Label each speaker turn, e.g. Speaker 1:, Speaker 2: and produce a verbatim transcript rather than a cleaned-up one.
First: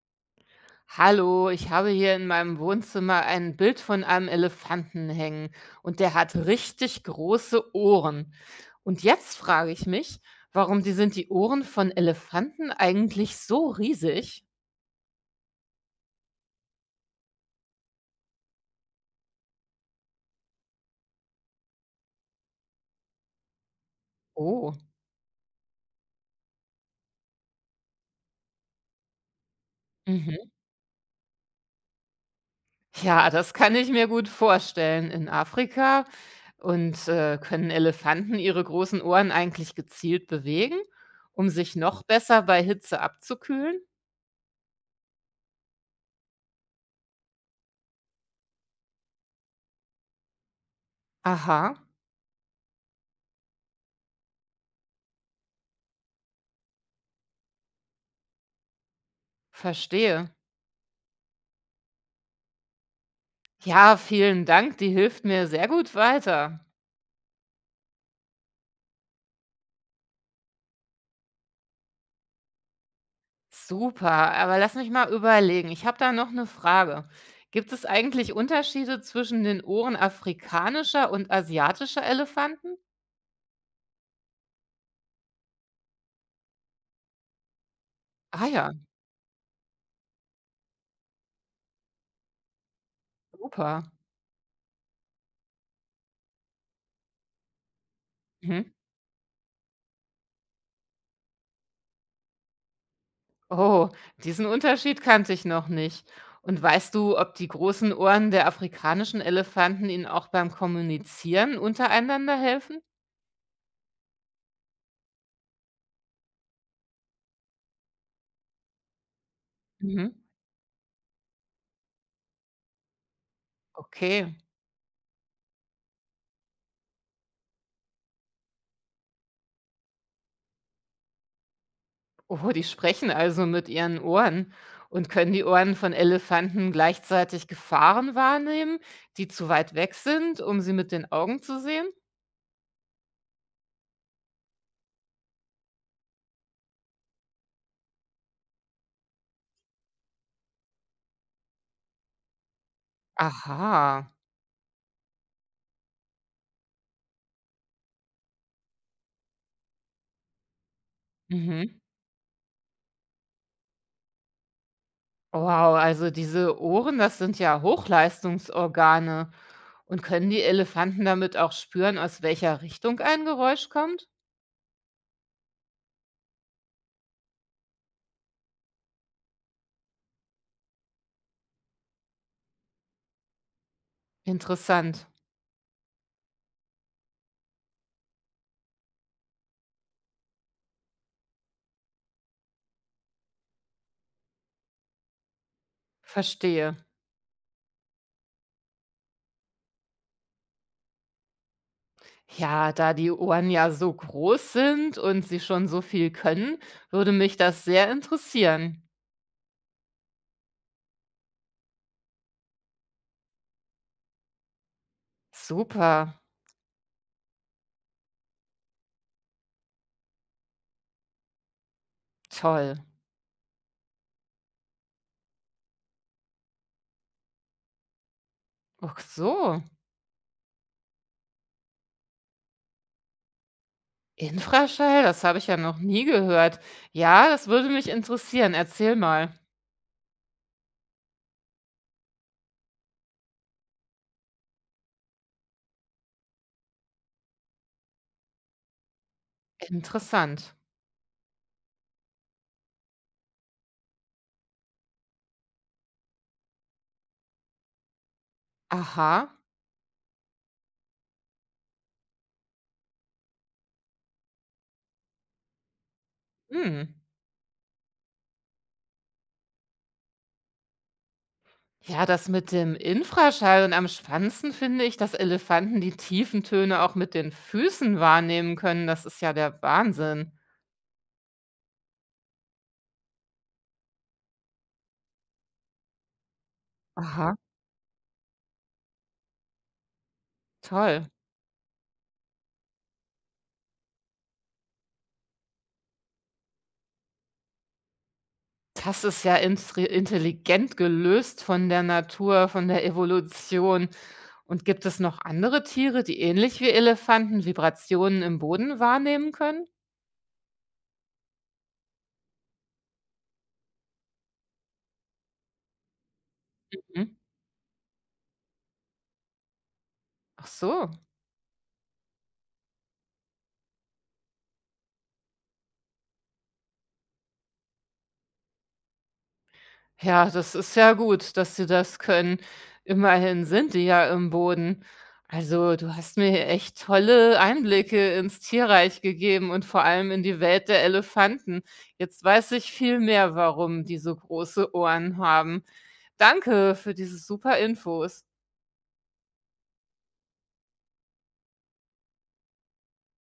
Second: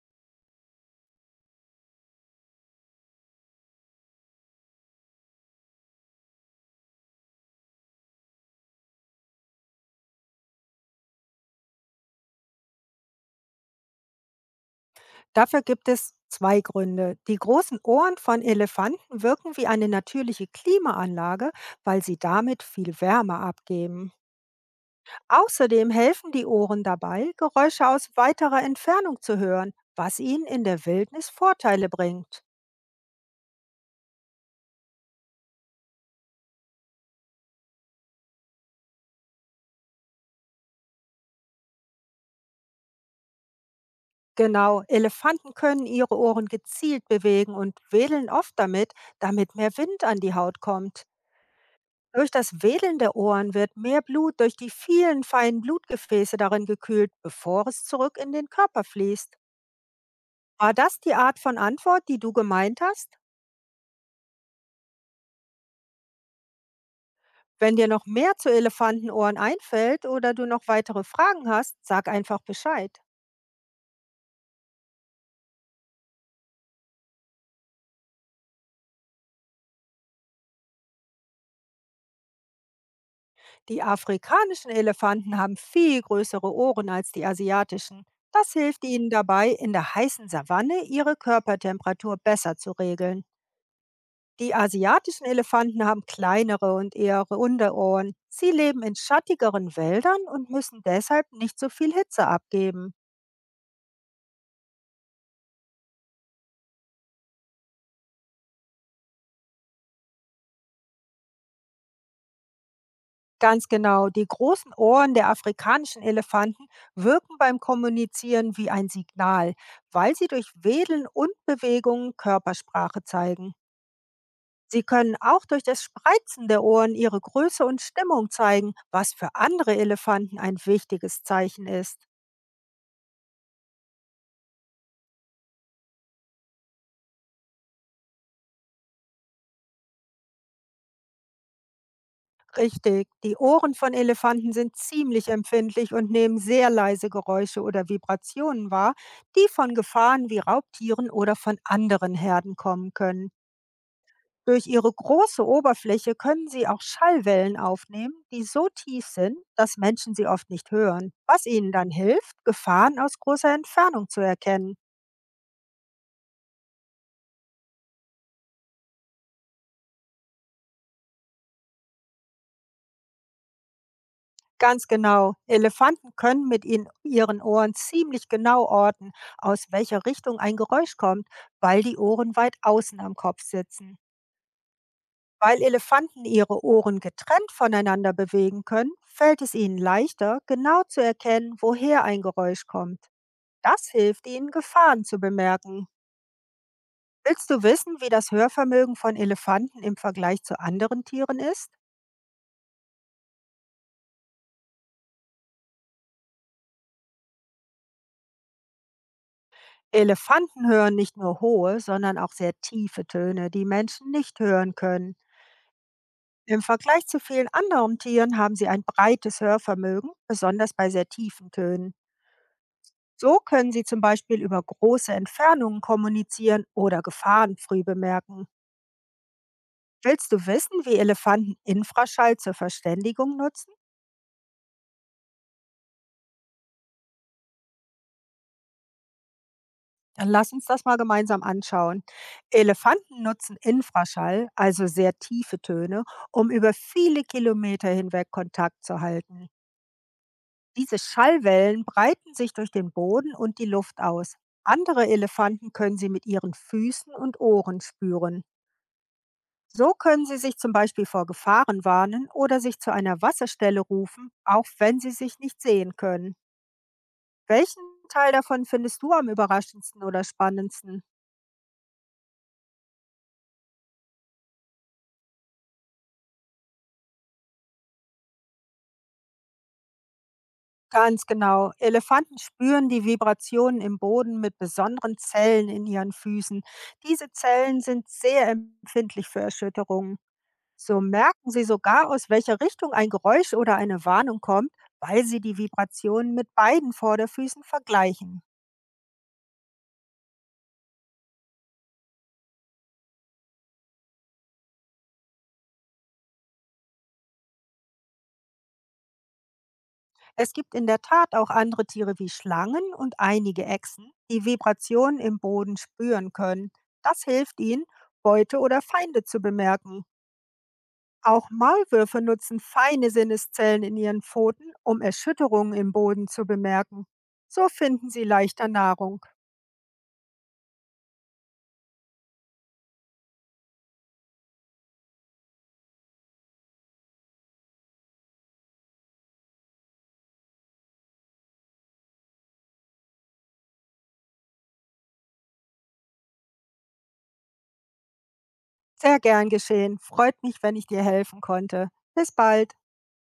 Speaker 1: Hallo, ich habe hier in meinem Wohnzimmer ein Bild von einem Elefanten hängen und der hat richtig große Ohren. Und jetzt frage ich mich, warum die sind die Ohren von Elefanten eigentlich so riesig?
Speaker 2: Dafür gibt es zwei Gründe. Die großen Ohren von Elefanten wirken wie eine natürliche Klimaanlage, weil sie damit viel Wärme abgeben.
Speaker 1: Oh,
Speaker 2: Außerdem helfen die Ohren dabei, Geräusche aus weiterer Entfernung zu hören, was ihnen
Speaker 1: mhm.
Speaker 2: in der Wildnis Vorteile bringt.
Speaker 1: Ja, das kann ich mir gut vorstellen. In Afrika und äh, können Elefanten ihre großen Ohren eigentlich gezielt bewegen, um sich noch besser bei Hitze abzukühlen?
Speaker 2: Genau, Elefanten können ihre Ohren gezielt bewegen und wedeln oft damit, damit mehr Wind an die Haut kommt.
Speaker 1: Aha,
Speaker 2: Durch das Wedeln der Ohren wird mehr Blut durch die vielen feinen Blutgefäße darin gekühlt, bevor es zurück in den Körper fließt.
Speaker 1: verstehe.
Speaker 2: War das die Art von Antwort, die du gemeint hast?
Speaker 1: Ja, vielen Dank. Die hilft mir sehr gut weiter.
Speaker 2: Wenn dir noch mehr zu Elefantenohren einfällt oder du noch weitere Fragen hast, sag einfach Bescheid.
Speaker 1: Super, aber lass mich mal überlegen. Ich habe da noch eine Frage. Gibt es eigentlich Unterschiede zwischen den Ohren afrikanischer und asiatischer Elefanten?
Speaker 2: Die afrikanischen Elefanten haben viel größere Ohren als die asiatischen.
Speaker 1: Ah
Speaker 2: Das
Speaker 1: ja,
Speaker 2: hilft ihnen dabei, in der heißen Savanne ihre Körpertemperatur besser zu regeln.
Speaker 1: super.
Speaker 2: Die asiatischen Elefanten haben kleinere und eher runde Ohren. Sie
Speaker 1: Mhm.
Speaker 2: leben in schattigeren Wäldern und müssen deshalb nicht so viel Hitze abgeben.
Speaker 1: Oh, diesen Unterschied kannte ich noch nicht. Und weißt du, ob die großen Ohren der afrikanischen Elefanten ihnen auch beim Kommunizieren untereinander helfen?
Speaker 2: Ganz genau, die großen Ohren der afrikanischen Elefanten wirken beim Kommunizieren wie ein Signal,
Speaker 1: Mhm.
Speaker 2: weil sie durch Wedeln und Bewegungen Körpersprache zeigen.
Speaker 1: Okay.
Speaker 2: Sie können auch durch das Spreizen der Ohren ihre Größe und Stimmung zeigen, was für andere Elefanten ein wichtiges Zeichen ist.
Speaker 1: Oh, die sprechen also mit ihren Ohren. Und können die Ohren von Elefanten gleichzeitig Gefahren wahrnehmen, die zu weit weg sind, um sie mit den Augen zu sehen?
Speaker 2: Richtig. Die Ohren von Elefanten sind ziemlich empfindlich und nehmen sehr leise Geräusche oder Vibrationen wahr, die von Gefahren wie Raubtieren oder von anderen Herden kommen können.
Speaker 1: Aha.
Speaker 2: Durch ihre große Oberfläche können sie auch Schallwellen aufnehmen, die so tief sind, dass Menschen sie oft nicht hören, was ihnen
Speaker 1: Mhm.
Speaker 2: dann hilft, Gefahren aus großer Entfernung zu erkennen.
Speaker 1: Wow, also diese Ohren, das sind ja Hochleistungsorgane. Und können die Elefanten damit auch spüren, aus welcher Richtung ein Geräusch kommt?
Speaker 2: Ganz genau. Elefanten können mit ihnen, ihren Ohren ziemlich genau orten, aus welcher Richtung ein Geräusch kommt, weil die Ohren weit außen am Kopf sitzen.
Speaker 1: Interessant.
Speaker 2: Weil Elefanten ihre Ohren getrennt voneinander bewegen können, fällt es ihnen leichter, genau zu erkennen, woher ein Geräusch kommt. Das hilft ihnen, Gefahren zu bemerken.
Speaker 1: Verstehe.
Speaker 2: Willst du wissen, wie das Hörvermögen von Elefanten im Vergleich zu anderen Tieren ist?
Speaker 1: Ja, da die Ohren ja so groß sind und sie schon so viel können, würde mich das sehr interessieren.
Speaker 2: Elefanten hören nicht nur hohe, sondern auch sehr tiefe Töne, die Menschen nicht hören können.
Speaker 1: Super,
Speaker 2: Im Vergleich zu vielen anderen Tieren haben sie ein breites Hörvermögen, besonders bei sehr tiefen Tönen.
Speaker 1: toll.
Speaker 2: So können sie zum Beispiel über große Entfernungen kommunizieren oder Gefahren früh bemerken.
Speaker 1: Ach so,
Speaker 2: Willst du wissen, wie Elefanten Infraschall zur Verständigung nutzen?
Speaker 1: Infraschall, das habe ich ja noch nie gehört. Ja, das würde mich interessieren. Erzähl mal.
Speaker 2: Lass uns das mal gemeinsam anschauen. Elefanten nutzen Infraschall, also sehr tiefe Töne, um über viele Kilometer hinweg Kontakt zu halten.
Speaker 1: Interessant.
Speaker 2: Diese Schallwellen breiten sich durch den Boden und die Luft aus. Andere Elefanten können sie mit ihren Füßen und Ohren spüren.
Speaker 1: Aha.
Speaker 2: So können sie sich zum Beispiel vor Gefahren warnen oder sich zu einer Wasserstelle rufen, auch wenn sie sich nicht sehen können.
Speaker 1: Hm.
Speaker 2: Welchen Teil davon findest du am überraschendsten oder spannendsten?
Speaker 1: Ja, das mit dem Infraschall und am spannendsten finde ich, dass Elefanten die tiefen Töne auch mit den Füßen wahrnehmen können. Das ist ja der Wahnsinn.
Speaker 2: Ganz genau. Elefanten spüren die Vibrationen im Boden mit besonderen Zellen in ihren Füßen. Diese
Speaker 1: Aha,
Speaker 2: Zellen sind sehr empfindlich für Erschütterungen. So
Speaker 1: toll.
Speaker 2: merken sie sogar, aus welcher Richtung ein Geräusch oder eine Warnung kommt, weil sie die Vibrationen mit beiden Vorderfüßen vergleichen.
Speaker 1: Das ist ja instri intelligent gelöst von der Natur, von der Evolution. Und gibt es noch andere Tiere, die ähnlich wie Elefanten Vibrationen im Boden wahrnehmen können?
Speaker 2: Es gibt in der Tat auch andere Tiere wie Schlangen und einige Echsen, die Vibrationen im Boden spüren können.
Speaker 1: Mhm.
Speaker 2: Das hilft ihnen, Beute oder Feinde zu bemerken.
Speaker 1: Ach so.
Speaker 2: Auch Maulwürfe nutzen feine Sinneszellen in ihren Pfoten, um Erschütterungen im Boden zu bemerken. So finden sie leichter Nahrung.
Speaker 1: Ja, das ist ja gut, dass sie das können. Immerhin sind die ja im Boden. Also, du hast mir echt tolle Einblicke ins Tierreich gegeben und vor allem in die Welt der Elefanten. Jetzt weiß ich viel mehr, warum die so große Ohren haben. Danke für diese super Infos.
Speaker 2: Sehr gern geschehen. Freut mich, wenn ich dir helfen konnte. Bis bald.